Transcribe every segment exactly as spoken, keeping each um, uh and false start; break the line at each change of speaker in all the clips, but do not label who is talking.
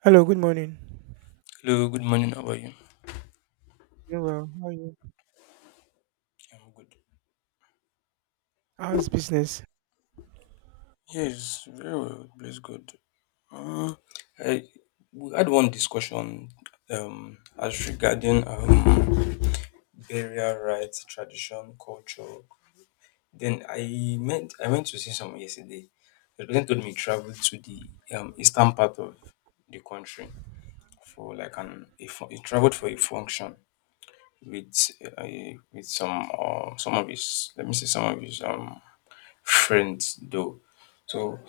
Hello, good morning.
Hello, good morning. How are you?
Doing well. How are you?
I'm good.
How's business?
Yes, very well. Please, good. Uh, I, we had one discussion um, as regarding um, burial rites, tradition, culture. Then I meant I went to see someone yesterday. The person told me he traveled to the um, eastern part of the country for like an a, fu- he traveled for a function with uh, with some uh, some of his, let me see, some of his um friends though. So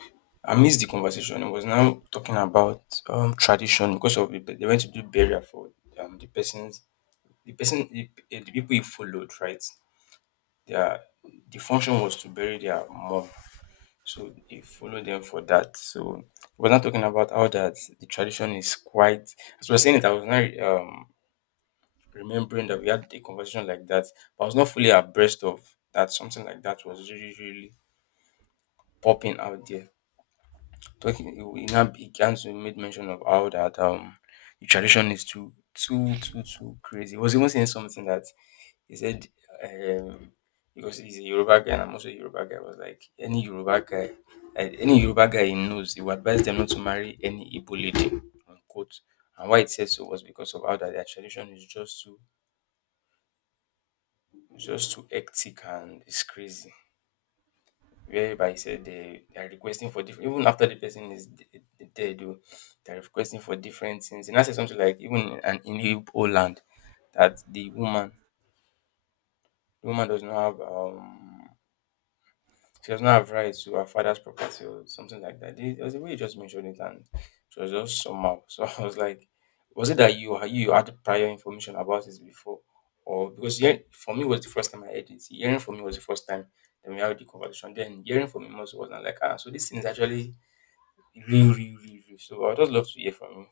I missed the conversation. It was now talking about um tradition because of the, they went to do burial for um the person's the person the, eh, the people he followed right. Their the function was to bury their mom, so he followed them for that. So we're not talking about how that the tradition is quite. As we are saying it, I was not um remembering that we had a conversation like that. But I was not fully abreast of that. Something like that was really, really popping out there. Talking, we now began to make mention of how that um the tradition is too, too, too, too crazy. He was even saying something that he said um because he's a Yoruba guy and I'm also a Yoruba guy. I was like any Yoruba guy, like, any Yoruba guy he knows, he would advise them not to marry any Igbo lady. Unquote. And why it said so was because of how that their tradition is just too just too hectic and it's crazy, whereby said they, they are requesting for different even after the person is d- d- dead oh, they are requesting for different things. And I said something like even an in Igbo land, that the woman, the woman does not have um she does not have rights to her father's property or something like that. They- there was a way you just mentioned it and it was just somehow so I was like, was it that you you had prior information about this before? Or because hearing, for me it was the first time I heard it, hearing for me was the first time. Then we had the conversation, then hearing from him also wasn't like, ah, so this thing is actually real, real, real, real. So I'd just love to hear from you.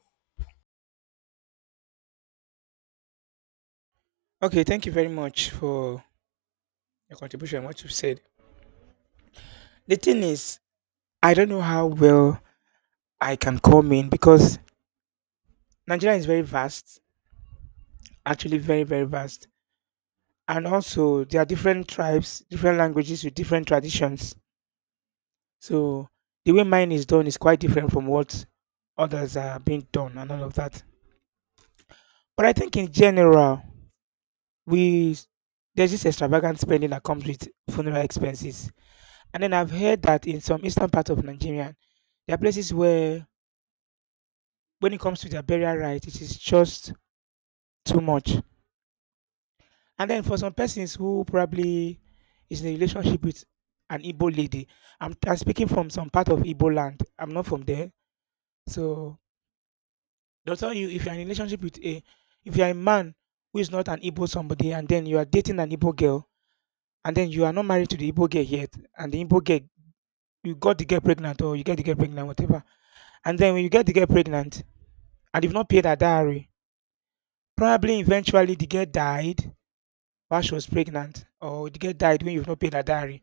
Okay, thank you very much for your contribution, and what you've said. The thing is, I don't know how well I can come in because Nigeria is very vast, actually very, very vast. And also there are different tribes, different languages with different traditions. So the way mine is done is quite different from what others are being done and all of that. But I think in general, we there's this extravagant spending that comes with funeral expenses. And then I've heard that in some eastern part of Nigeria, there are places where when it comes to their burial right, it is just too much. And then for some persons who probably is in a relationship with an Igbo lady, I'm, I'm speaking from some part of Igbo land. I'm not from there. So they'll tell you if you're in a relationship with a, if you're a man who is not an Igbo somebody and then you are dating an Igbo girl and then you are not married to the Igbo girl yet and the Igbo girl, you got to get pregnant or you get to get pregnant, whatever. And then when you get to get pregnant, and they've not paid her diary. Probably eventually the girl died while she was pregnant, or the girl died when you've not paid her diary.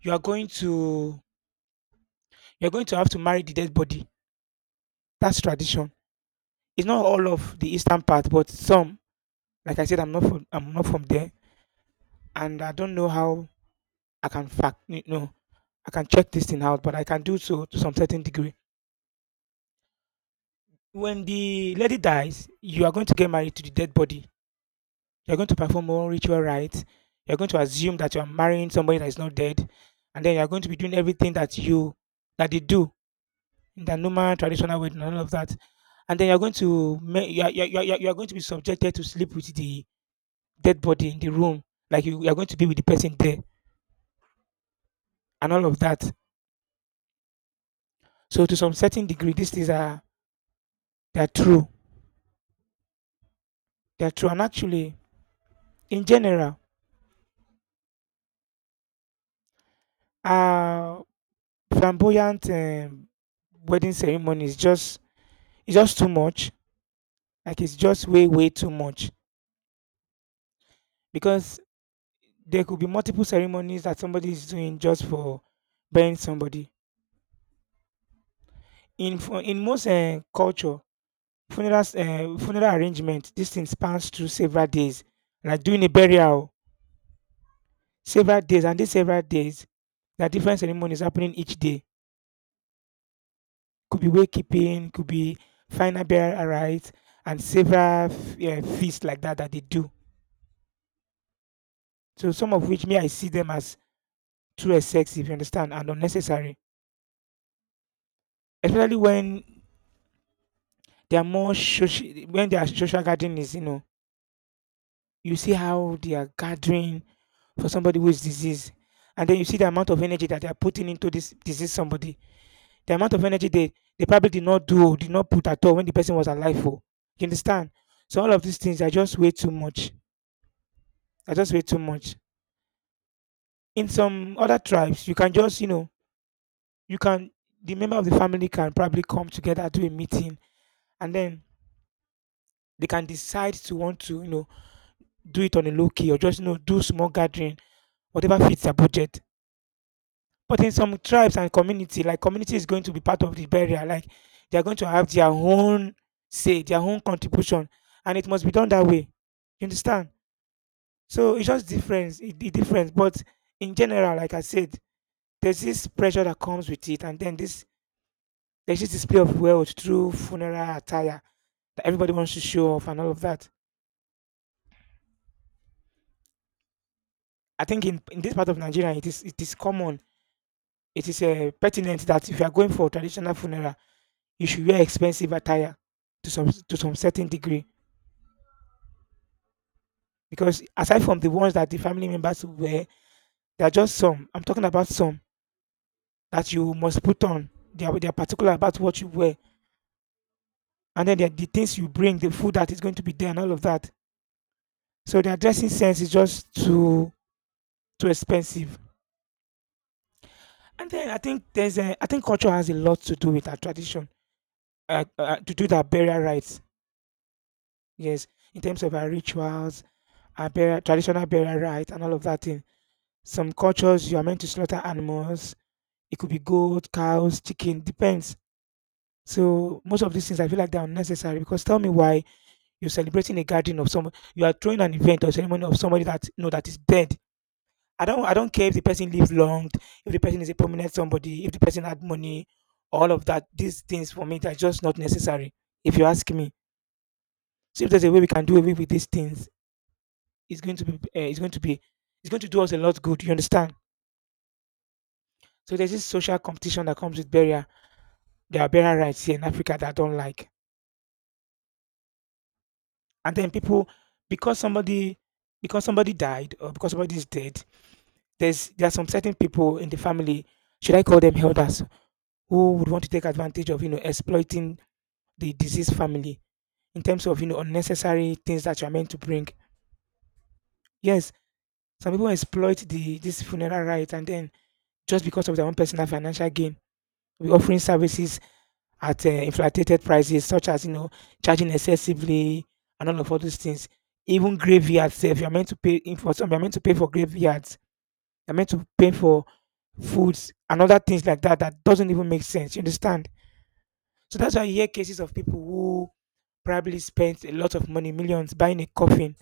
You are going to you're going to have to marry the dead body. That's tradition. It's not all of the eastern part, but some. Like I said, I'm not from I'm not from there, and I don't know how I can fact you know I can check this thing out, but I can do so to some certain degree. When the lady dies, you are going to get married to the dead body. You're going to perform more ritual rites. You're going to assume that you're marrying somebody that is not dead. And then you're going to be doing everything that you that they do in the normal traditional wedding and all of that. And then you're going to you're, you're, you're, you're you're going to be subjected to sleep with the dead body in the room. Like you, you're going to be with the person there and all of that. So to some certain degree, these things are they are true. They are true. And actually, in general, uh flamboyant um, wedding ceremony is just it's just too much. Like it's just way, way too much because there could be multiple ceremonies that somebody is doing just for burying somebody. In fu- in most uh, culture, funeral uh, funeral arrangement, this thing spans through several days. Like doing a burial, several days, and these several days, there are different ceremonies happening each day. Could be wakekeeping, could be final burial rites, and several uh, feasts like that that they do. So some of which me I see them as too excessive, you understand, and unnecessary. Especially when they are more social, when their social gathering is, you know, you see how they are gathering for somebody who is diseased, and then you see the amount of energy that they are putting into this diseased somebody. The amount of energy they they probably did not do oh, did not put at all when the person was alive oh. You understand? So all of these things are just way too much. Are just way too much. In some other tribes, you can just, you know, you can the member of the family can probably come together to a meeting and then they can decide to want to, you know, do it on a low key or just you know do small gathering, whatever fits their budget. But in some tribes and community, like community is going to be part of the burial, like they are going to have their own say, their own contribution, and it must be done that way. You understand? So it's just difference, it, it difference. But in general, like I said, there's this pressure that comes with it, and then this there's this display of wealth through funeral attire that everybody wants to show off and all of that. I think in, in this part of Nigeria, it is it is common. It is uh, pertinent that if you are going for traditional funeral, you should wear expensive attire to some to some certain degree. Because aside from the ones that the family members wear, there are just some. I'm talking about some that you must put on. They are, they are particular about what you wear, and then there are the things you bring, the food that is going to be there, and all of that. So their dressing sense is just too too expensive. And then I think there's a, I think culture has a lot to do with our tradition, uh, uh, to do with our burial rites. Yes, in terms of our rituals, our burial, traditional burial rites, and all of that thing. Some cultures you are meant to slaughter animals. It could be goat, cows, chicken, depends. So most of these things I feel like they're unnecessary because tell me why you're celebrating a gathering of someone you are throwing an event or ceremony of somebody that you know that is dead. I don't I don't care if the person lives long, if the person is a prominent somebody, if the person had money, all of that. These things for me they're just not necessary, if you ask me. So if there's a way we can do away with these things is going to be uh, is going to be is going to do us a lot good. You understand? So there's this social competition that comes with burial. There are burial rights here in Africa that I don't like, and then people because somebody because somebody died or because somebody is dead. There's there are some certain people in the family. Should I call them elders who would want to take advantage of you know exploiting the deceased family in terms of you know unnecessary things that you are meant to bring? Yes, some people exploit the this funeral right and then just because of their own personal financial gain, we offering services at uh, inflated prices, such as you know charging excessively and all of all those things. Even graveyards, if you're meant to pay in for some, you're meant to pay for graveyards. You're meant to pay for foods and other things like that that doesn't even make sense. You understand? So that's why you hear cases of people who probably spent a lot of money, millions, buying a coffin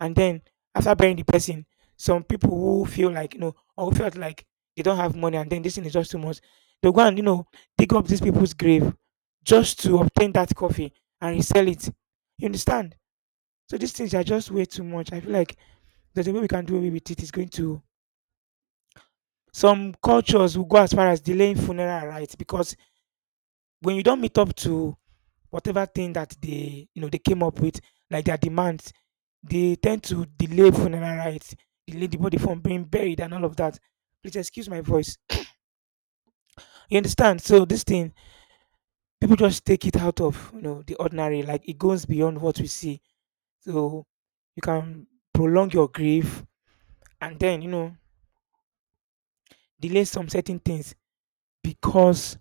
and then after burying the person, some people who feel like you know or who felt like they don't have money and then this thing is just too much, they'll go and you know dig up these people's grave just to obtain that coffee and resell it. You understand? So these things are just way too much. I feel like there's a way we can do away with it. It's going to some cultures will go as far as delaying funeral rites because when you don't meet up to whatever thing that they you know they came up with, like their demands, they tend to delay funeral rites, delay the body from being buried and all of that. Please excuse my voice. You understand? So this thing, people just take it out of you know the ordinary, like it goes beyond what we see. So you can prolong your grief and then you know delay some certain things because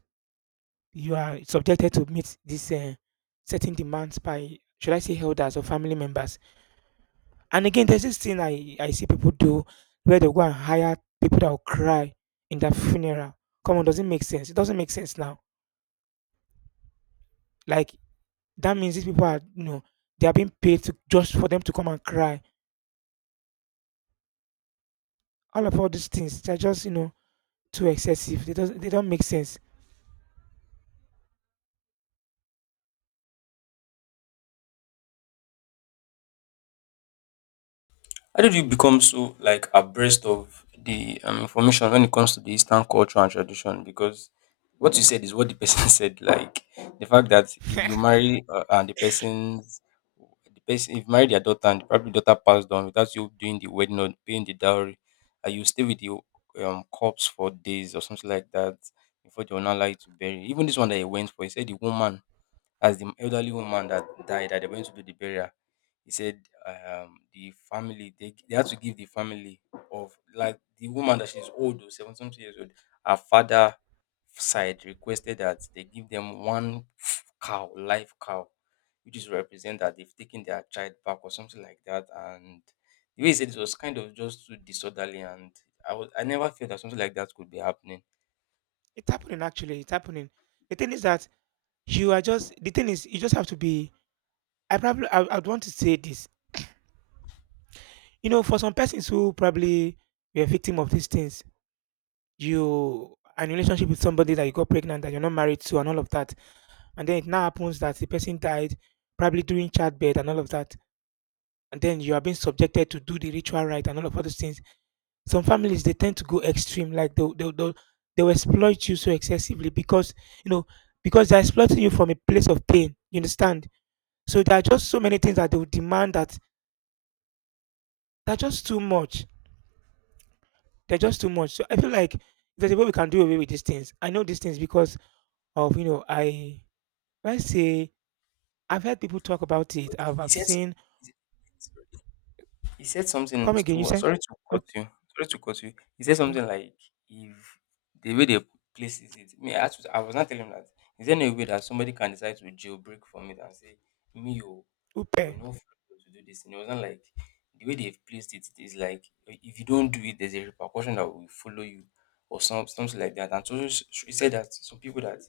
you are subjected to meet these uh, certain demands by should I say elders or family members. And again, there's this thing I, I see people do where they go and hire people that will cry in their funeral. Come on, does it make sense? It doesn't make sense now. Like that means these people are, you know, they are being paid to just for them to come and cry. All of all these things, they're just, you know, too excessive. They do not they don't make sense.
How did you become so like abreast of the um, information when it comes to the Eastern culture and tradition? Because what you said is what the person said. Like the fact that if you
It's
marry uh, and the person's the person if you marry their daughter, and probably daughter passed on without you doing the wedding or paying the dowry, and you stay with the um corpse for days or something like that, before they will not allow you to bury. Even this one that he went for, he said the woman, as the elderly woman that died that they went to do the burial, he said um the family, they, they had to give the family of, like, the woman that she's old though, seventy something years old. Her father side requested that they give them one cow live cow, which is represent that they've taken their child back or something like that. And the way he said it was kind of just too disorderly, and i was i never felt that something like that could be happening.
happening actually. It's happening. The thing is that you are just the thing is you just have to be I probably I, I'd want to say this. You know, for some persons who probably were a victim of these things, you are a relationship with somebody that you got pregnant that you're not married to and all of that, and then it now happens that the person died probably during childbirth and all of that, and then you are being subjected to do the ritual right and all of all those things. Some families, they tend to go extreme, like they they they they'll exploit you so excessively, because you know because they're exploiting you from a place of pain, you understand. So there are just so many things that they'll demand that they're just too much. They're just too much. So I feel like there's a way we can do away with these things. I know these things because of you know I Let's say, I've heard people talk about it.
But
I've
he
I've
says
seen.
he said something
Come again, you
to,
said?
sorry to cut
Okay,
you. Sorry to cut you. He said
okay.
something like, if the way they place it, me, I, was- I was not telling him that. Is there any way that somebody can decide to jailbreak from it and say, me, oh, I
Upe.
will not follow to do this? And it wasn't like the way they've placed it. It is like, if you don't do it, there's a repercussion that will follow you, or some, something like that. And so so, so, he said that some people, that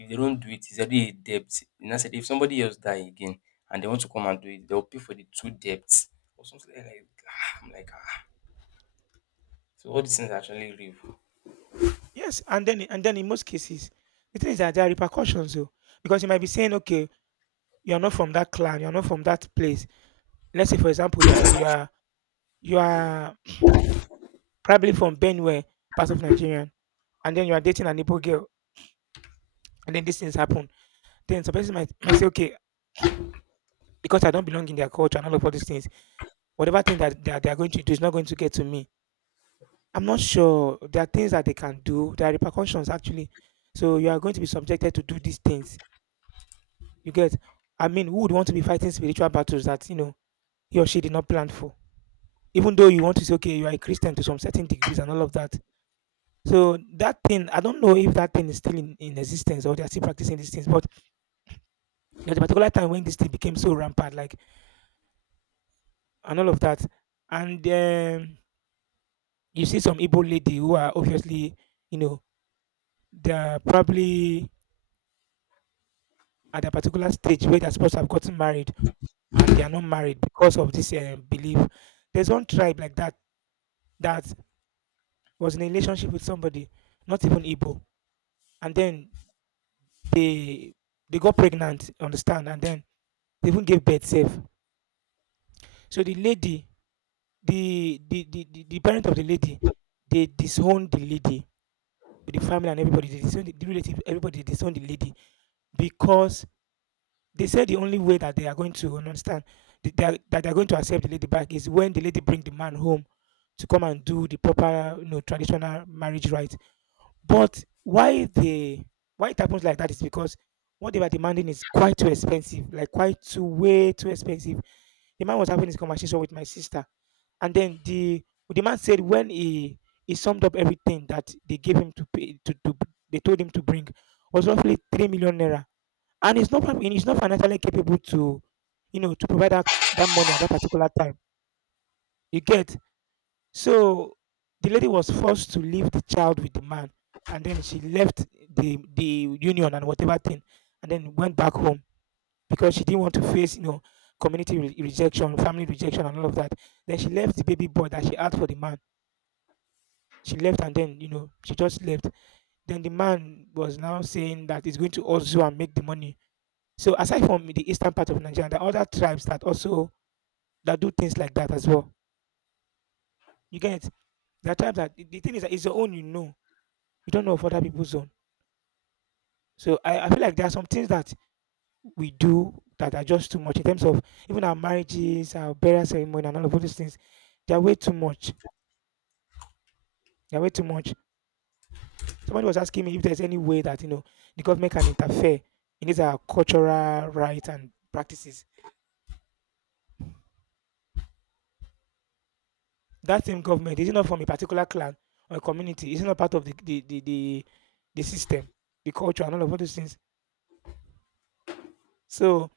if they don't do it, it's already a debt. And I said, if somebody else die again and they want to come and do it, they'll pay for the two debts or something. Like, ah, I'm like, ah. So all these things are actually real.
Yes, and then and then in most cases, the thing is that there are repercussions, though, because you might be saying, okay, you are not from that clan, you are not from that place. Let's say, for example, you are you are you are probably from Benue, part of Nigerian, and then you are dating an Igbo girl, and then these things happen. Then some person might, might say, okay, because I don't belong in their culture and all of all these things, whatever thing that they are, they are going to do is not going to get to me. I'm not sure. There are things that they can do. There are repercussions actually. So you are going to be subjected to do these things. You get? I mean, who would want to be fighting spiritual battles that you know he or she did not plan for? Even though you want to say, okay, you are a Christian to some certain degrees and all of that. So that thing, I don't know if that thing is still in, in existence or they are still practicing these things. But there's a particular time when this thing became so rampant, like, and all of that, and um, you see some Igbo lady who are obviously, you know, they're probably at a particular stage where they're supposed to have gotten married, and they are not married because of this uh, belief. There's one tribe like that that was in a relationship with somebody, not even Igbo, and then they they got pregnant, understand, and then they even gave birth safe. So the lady, the the, the the the parent of the lady, they disowned the lady, the family and everybody, they disowned the, the relative, everybody disowned the lady, because they said the only way that they are going to understand that they are, that they are going to accept the lady back is when the lady bring the man home to come and do the proper, you know, traditional marriage rite. But why they why it happens like that is because what they were demanding is quite too expensive, like quite too way too expensive. The man was having this conversation with my sister, and then the the man said when he he summed up everything that they gave him to pay to, to They told him to bring was roughly three million naira, and it's not prob- it's not financially capable to, you know, to provide that, that money at that particular time. You get? So the lady was forced to leave the child with the man, and then she left the the union and whatever thing, and then went back home, because she didn't want to face, you know, community re- rejection, family rejection and all of that. Then she left the baby boy that she had for the man. She left, and then, you know, she just left. Then the man was now saying that he's going to also and make the money. So aside from the eastern part of Nigeria, there are other tribes that also that do things like that as well. You get? There are tribes that the the thing is that it's your own, you know. You don't know of other people's own. So I, I feel like there are some things that we do that are just too much, in terms of even our marriages, our burial ceremony and all of those things. They are way too much. They are way too much. Somebody was asking me if there's any way that, you know, the government can interfere in these our cultural rights and practices. That same government, is it not from a particular clan or a community? Is it not part of the the the the, the system, the culture and all of all those things? So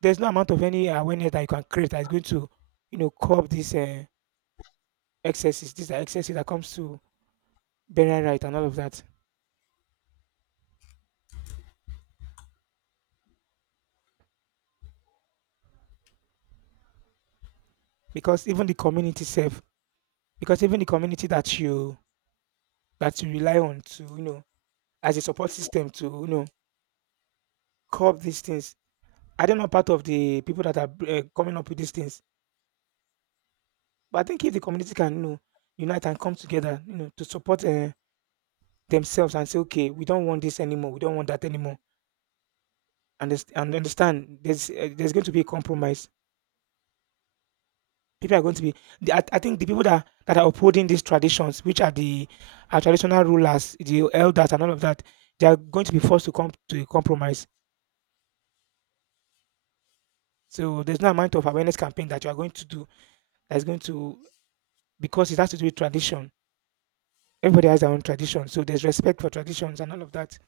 there's no amount of any awareness that you can create that is going to, you know, curb these uh, excesses. These are excesses that comes to burial right and all of that, because even the community self, because even the community that you that you rely on to, you know, as a support system to, you know, curb these things, are they not part of the people that are uh, coming up with these things? But I think if the community can, you know, unite and come together, you know, to support uh, themselves and say, okay, we don't want this anymore, we don't want that anymore, and this- and understand there's uh, there's going to be a compromise. People are going to be. the- I, I think the people that that are upholding these traditions, which are the our traditional rulers, the elders, and all of that, they are going to be forced to come to a compromise. So there's no amount of awareness campaign that you are going to do that's going to, because it has to do with tradition. Everybody has their own tradition, so there's respect for traditions and all of that.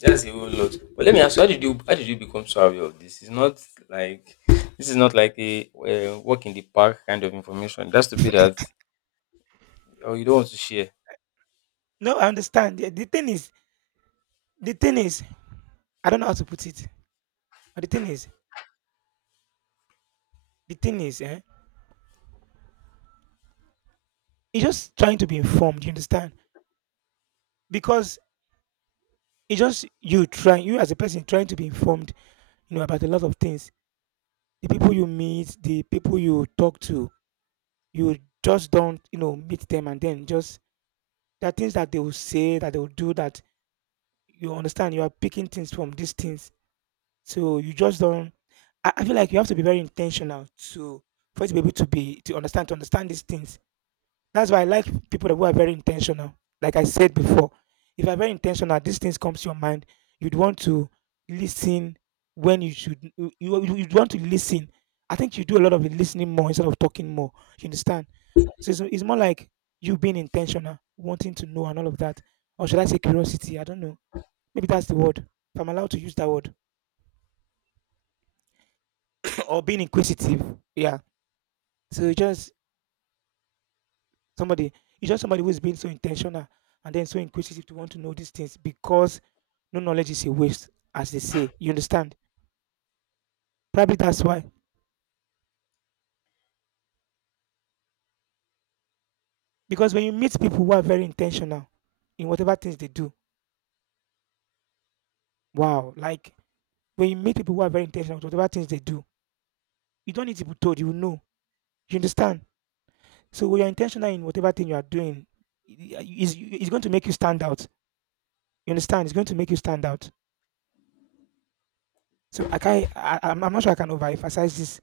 That's a whole lot. But let me ask you, how did you how did you become so aware of this? It's not like This is not like a uh, walk in the park kind of information. That's to be that, or you don't want to share.
No, I understand. The, the thing is, the thing is, I don't know how to put it. But the thing is, the thing is, eh, he's just trying to be informed. You understand? Because it's just you trying, you as a person trying to be informed, you know, about a lot of things. The people you meet, the people you talk to, you just don't, you know, meet them, and then just there are things that they will say, that they will do, that you understand. You are picking things from these things, so you just don't. I, I feel like you have to be very intentional to, for you to be able to be to understand to understand these things. That's why I like people that who are very intentional. Like I said before, if you're very intentional, these things comes to your mind. You'd want to listen when you should. You you- you'd want to listen. I think you do a lot of listening more instead of talking more. You understand? So it's, it's more like you being intentional, wanting to know and all of that. Or should I say curiosity? I don't know. Maybe that's the word. If I'm allowed to use that word. Or being inquisitive. Yeah. So just Somebody, it's just somebody who is being so intentional and then so inquisitive to want to know these things, because no knowledge is a waste, as they say. You understand? Probably that's why. Because when you meet people who are very intentional in whatever things they do, wow, like when you meet people who are very intentional with whatever things they do, you don't need to be told, you know. You understand? So when you're intentional in whatever thing you are doing, I- I- is it's going to make you stand out. You understand? It's going to make you stand out. So I can I, I'm I'm not sure I can overemphasize this.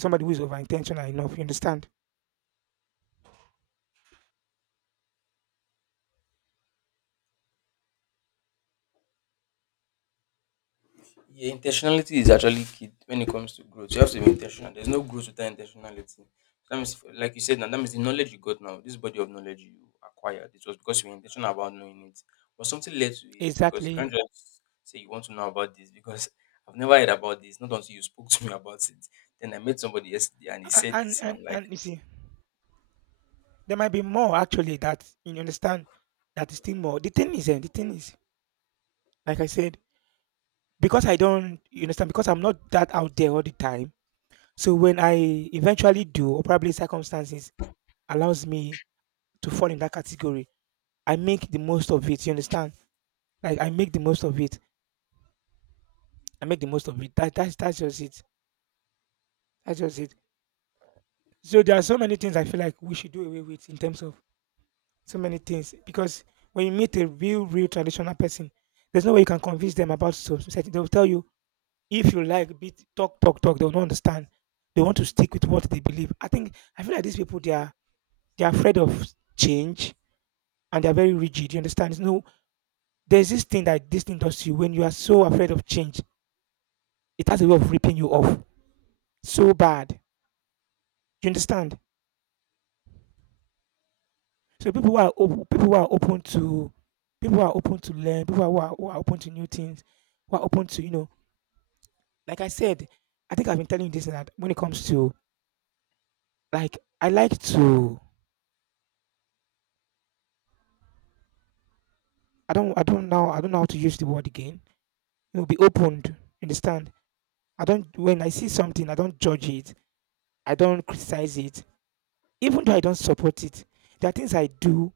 Somebody who is over intentional enough, you understand?
Yeah, intentionality is actually key when it comes to growth. You have to be intentional. There's no growth without intentionality. That means, like you said, now, that means the knowledge you got now, this body of knowledge you acquired, it was because you were intentional about knowing it. But something led to it, because you can't
Exactly.
just say you want to know about this because I've never heard about this. Not until you spoke to me about it. Then I met somebody yesterday and he
A-
said the
And
same.
and
I'm like,
and you see, there might be more actually, that you understand, that is still more. The thing is, eh, the thing is, like I said, because I don't, you understand, because I'm not that out there all the time. So when I eventually do, or probably circumstances allows me to fall in that category, I make the most of it. You understand? Like I make the most of it. I make the most of it. That that's that's just it. That's just it. So there are so many things I feel like we should do away with, in terms of so many things, because when you meet a real, real traditional person, there's no way you can convince them about so- society. They'll tell you if you like, be talk, talk, talk. They'll not understand. They want to stick with what they believe. I think I feel like these people, they are they are afraid of change, and they are very rigid. You understand? It's no, there's this thing that this thing does to you when you are so afraid of change. It has a way of ripping you off so bad. You understand? So people who are open, people who are open to, people who are open to learn, people who are, who are who are open to new things, who are open to, you know, Like I said, I think I've been telling you this and that when it comes to, like I like to, I don't I don't know I don't know how to use the word again. You know, be opened. You understand? I don't When I see something, I don't judge it. I don't criticize it. Even though I don't support it, there are things I do.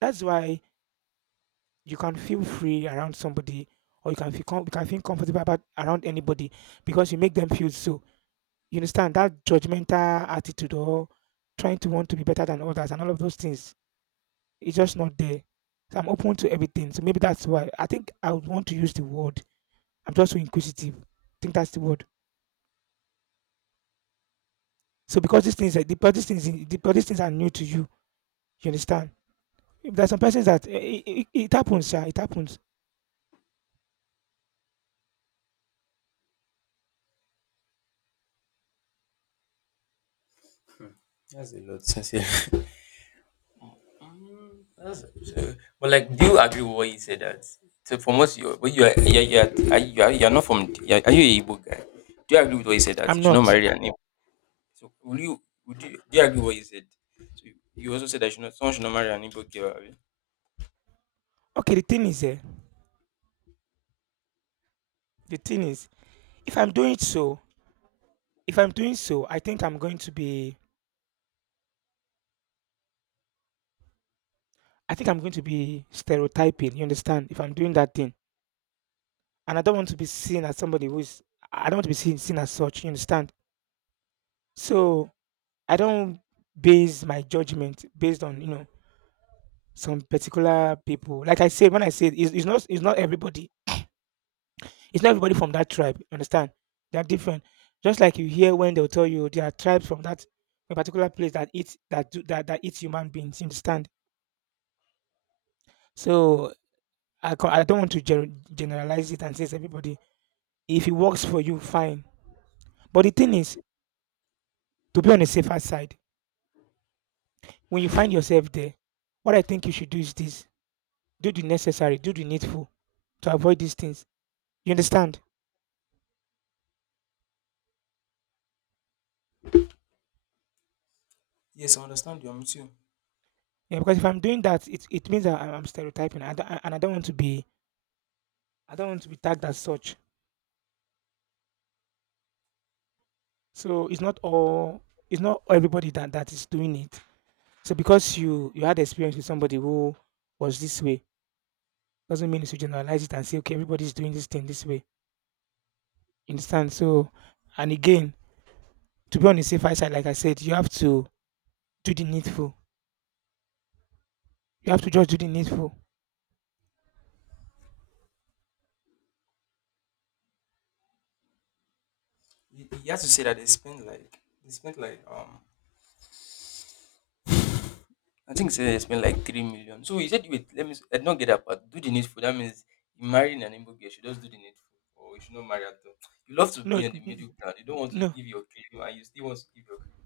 That's why you can feel free around somebody or you can feel com- you can feel comfortable about around anybody because you make them feel so. You understand that judgmental attitude or trying to want to be better than others and all of those things, it's just not there. So I'm open to everything. So maybe that's why I think I would want to use the word. I'm just so inquisitive. I think that's the word. So because these things, are- the- because these things, eh, the- because these things are new to you, you understand. If there's some persons that eh, it, it, it happens, yeah, it happens.
that's a lot. Mm, that's- so- but like, do you agree with what he said that? So for most, you but you are you are, you are, are, you are, you are not from. Are, are you a Igbo guy? Do you agree with what he said that
I'm
you should not
not.
marry an Igbo? So will you would you do you agree with what he said? So you also said that you should not, someone should not marry an Igbo girl. Abi?
Okay, the thing is, eh, the thing is, if I'm doing so, if I'm doing so, I think I'm going to be, I think I'm going to be stereotyping. You understand? If I'm doing that thing, and I don't want to be seen as somebody who is, I don't want to be seen seen as such. You understand? So I don't base my judgment based on, you know, some particular people. Like I said, when I said it's, it's not it's not everybody. It's not everybody from that tribe. You understand? They're different. Just like you hear when they'll tell you there are tribes from that a particular place that eat that do that, that eat human beings. You understand? So I co- I don't want to gen- generalize it and say it's everybody. If it works for you, fine. But the thing is, to be on the safer side, when you find yourself there, what I think you should do is this: do the necessary, do the needful to avoid these things. You understand?
Yes, I'm with you.
Yeah, because if I'm doing that, it, it means I'm I'm stereotyping, I don't- and I don't want to be, I don't want to be tagged as such. So it's not all it's not everybody that that is doing it. So because you you had experience with somebody who was this way, doesn't mean you should generalize it and say okay everybody's doing this thing this way. You understand? So and again, to be on the safer side, like I said, you have to do the needful. You have to just do the needful.
He, he has to say that they spend like they spent like um I think, say, they spent like three million. So he said, wait, let me s- I did not get that part. Do the needful. That means you marrying an Igbo girl, she just do the needful. Or you should not marry at all. You love to
No,
be on the
n-
middle ground. You don't want to
no,
give your claim and you still want to give your claim.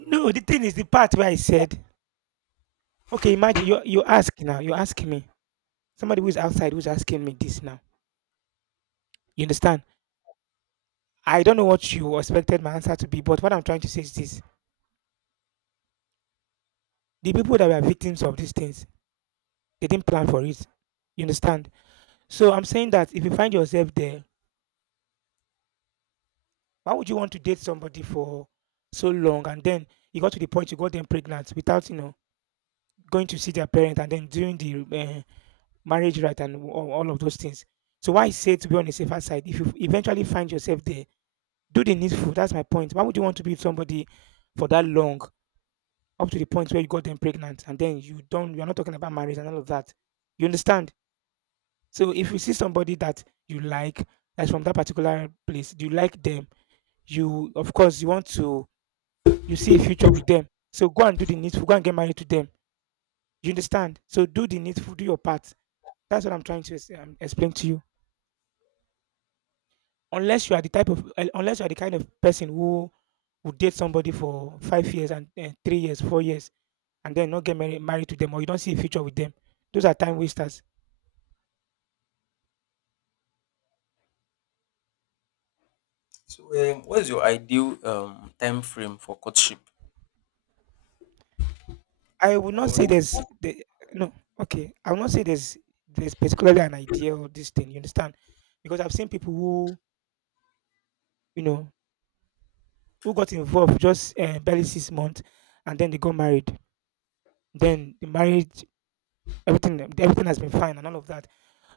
No.
no, the thing is the part where I said, okay, imagine you you ask now, you ask me. Somebody who's outside who's asking me this now. You understand? I don't know what you expected my answer to be, but what I'm trying to say is this. The people that were victims of these things, they didn't plan for it. You understand? So I'm saying that if you find yourself there, why would you want to date somebody for so long and then you got to the point you got them pregnant without, you know, going to see their parents and then doing the eh, marriage right, and a- all of those things. So why I say to be on the safer side, if you eventually find yourself there, do the needful. That's my point. Why would you want to be with somebody for that long, up to the point where you got them pregnant, and then you don't? You're not talking about marriage and all of that. You understand? So if you see somebody that you like, that's from that particular place, you like them. You of course you want to, you see a future with them. So go and do the needful. Go and get married to them. You understand? So do the needful. Do your part. That's what I'm trying to ex- um, explain to you. Unless you are the type of un unless you are the kind of person who would date somebody for five years and and three years, four years, and then not get married married to them or you don't see a future with them. Those are time wasters.
So um, what is your ideal um time frame for courtship?
I would not
Or
say there's the no, okay. I would not say there's there's particularly an idea or this thing, you understand? Because I've seen people who, you know, who got involved just uh, barely six months and then they got married. Then the marriage, everything everything has been fine and all of that.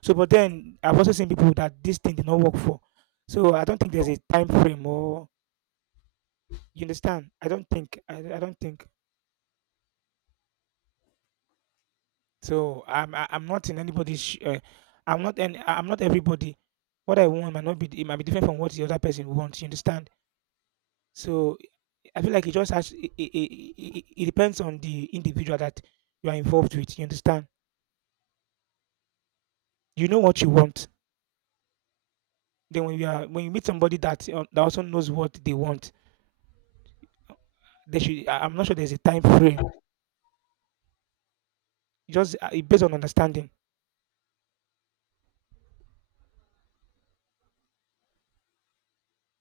So, but then I've also seen people that this thing did not work for. So I don't think there's a time frame or you understand. I don't think I, I don't think so. I'm I- I'm not in anybody's. sh- Uh, I'm not, and I'm not everybody. What I want might not be, it might be different from what the other person wants. You understand? So I feel like it just has it, it, it, it it depends on the individual that you are involved with. You understand? You know what you want. Then when you are when you meet somebody that uh, that also knows what they want. They should. I- I'm not sure there's a time frame. It just, uh, it based on understanding.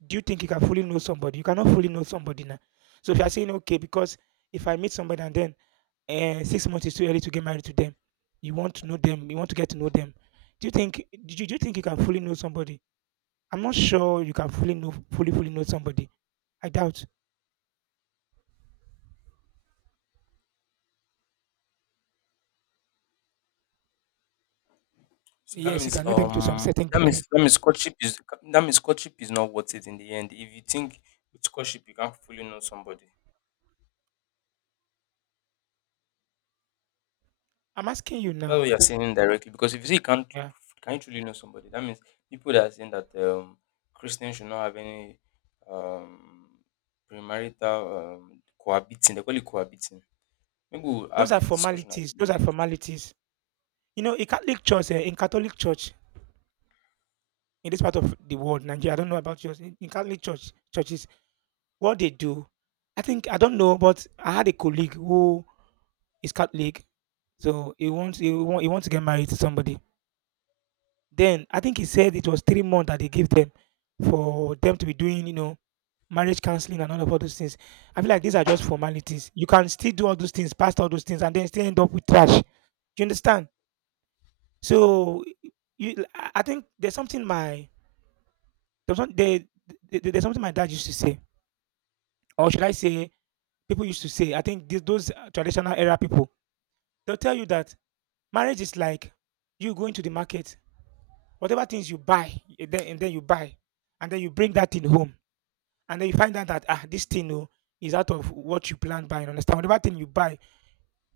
Do you think you can fully know somebody? You cannot fully know somebody now. So if you are saying okay, because if I meet somebody and then uh, six months is too early to get married to them, you want to know them. You want to get to know them. Do you think? Do you, do you think you can fully know somebody? I'm not sure you can fully know fully fully know somebody. I doubt.
so, that
Yes, you
means
can know them to some
um
certain
that means
degree.
that means courtship is, that means courtship is not worth it in the end. If you think with courtship you can't fully know somebody.
I'm asking you
That's
now.
what you're saying indirectly. Because if you say you can't,
Yeah,
can you truly know somebody? That means people that are saying that um, Christians should not have any um, premarital um, cohabiting. They call it cohabiting. Maybe we'll
those
have
are
this discussion at the
formalities. Those are
next.
formalities. You know, in Catholic Church, eh, in Catholic Church, in this part of the world, Nigeria. I don't know about yours in, in Catholic church churches what they do. I think I don't know, but I had a colleague who is Catholic, so he wants he want, he wants to get married to somebody. Then I think he said it was three months that they gave them for them to be doing, you know, marriage counseling and all of all those things. I feel like these are just formalities. You can still do all those things, past all those things, and then still end up with trash. Do you understand? So you, I I think there's something my, there's, some, there, there- there's something my dad used to say, or should I say, people used to say, I think th- those uh, traditional era people, they'll tell you that marriage is like you going to the market, whatever things you buy, and then, and then you buy, and then you bring that thing home, and then you find out that ah, this thing oh, is out of what you planned buying. Understand? Whatever thing you buy,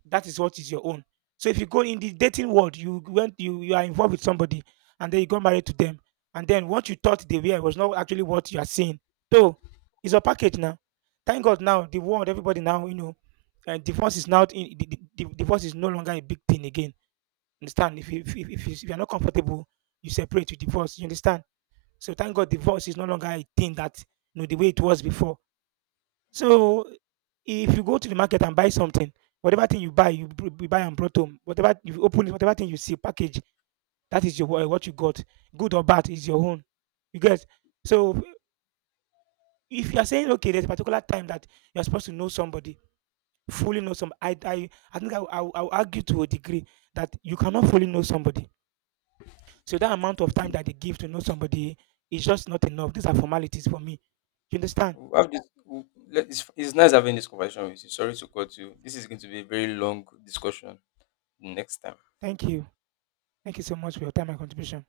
that is what is your own. So if you go in the dating world, you went you you are involved with somebody and then you got married to them, and then what you thought they were was not actually what you are seeing. So it's a package now. Thank God now the world, everybody now, you know, uh, divorce is now in, the, the, the divorce is no longer a big thing again. Understand? If you if, if, if you- if you are not comfortable, you separate, you divorce. You understand? So thank God divorce is no longer a thing that, you know, the way it was before. So if you go to the market and buy something, whatever thing you buy, you, br- you buy and brought home. Whatever you open, it, whatever thing you see package, that is your wha- what you got. Good or bad is your own. You get. So if you are saying okay, there's a particular time that you are supposed to know somebody, fully know some. I I, I think I will- I will I will argue to a degree that you cannot fully know somebody. So that amount of time that they give to know somebody is just not enough. These are formalities for me. You understand?
We'll have this. We'll, let- it's, it's nice having this conversation with you. Sorry to cut you. This is going to be a very long discussion next time.
Thank you. Thank you so much for your time and contribution.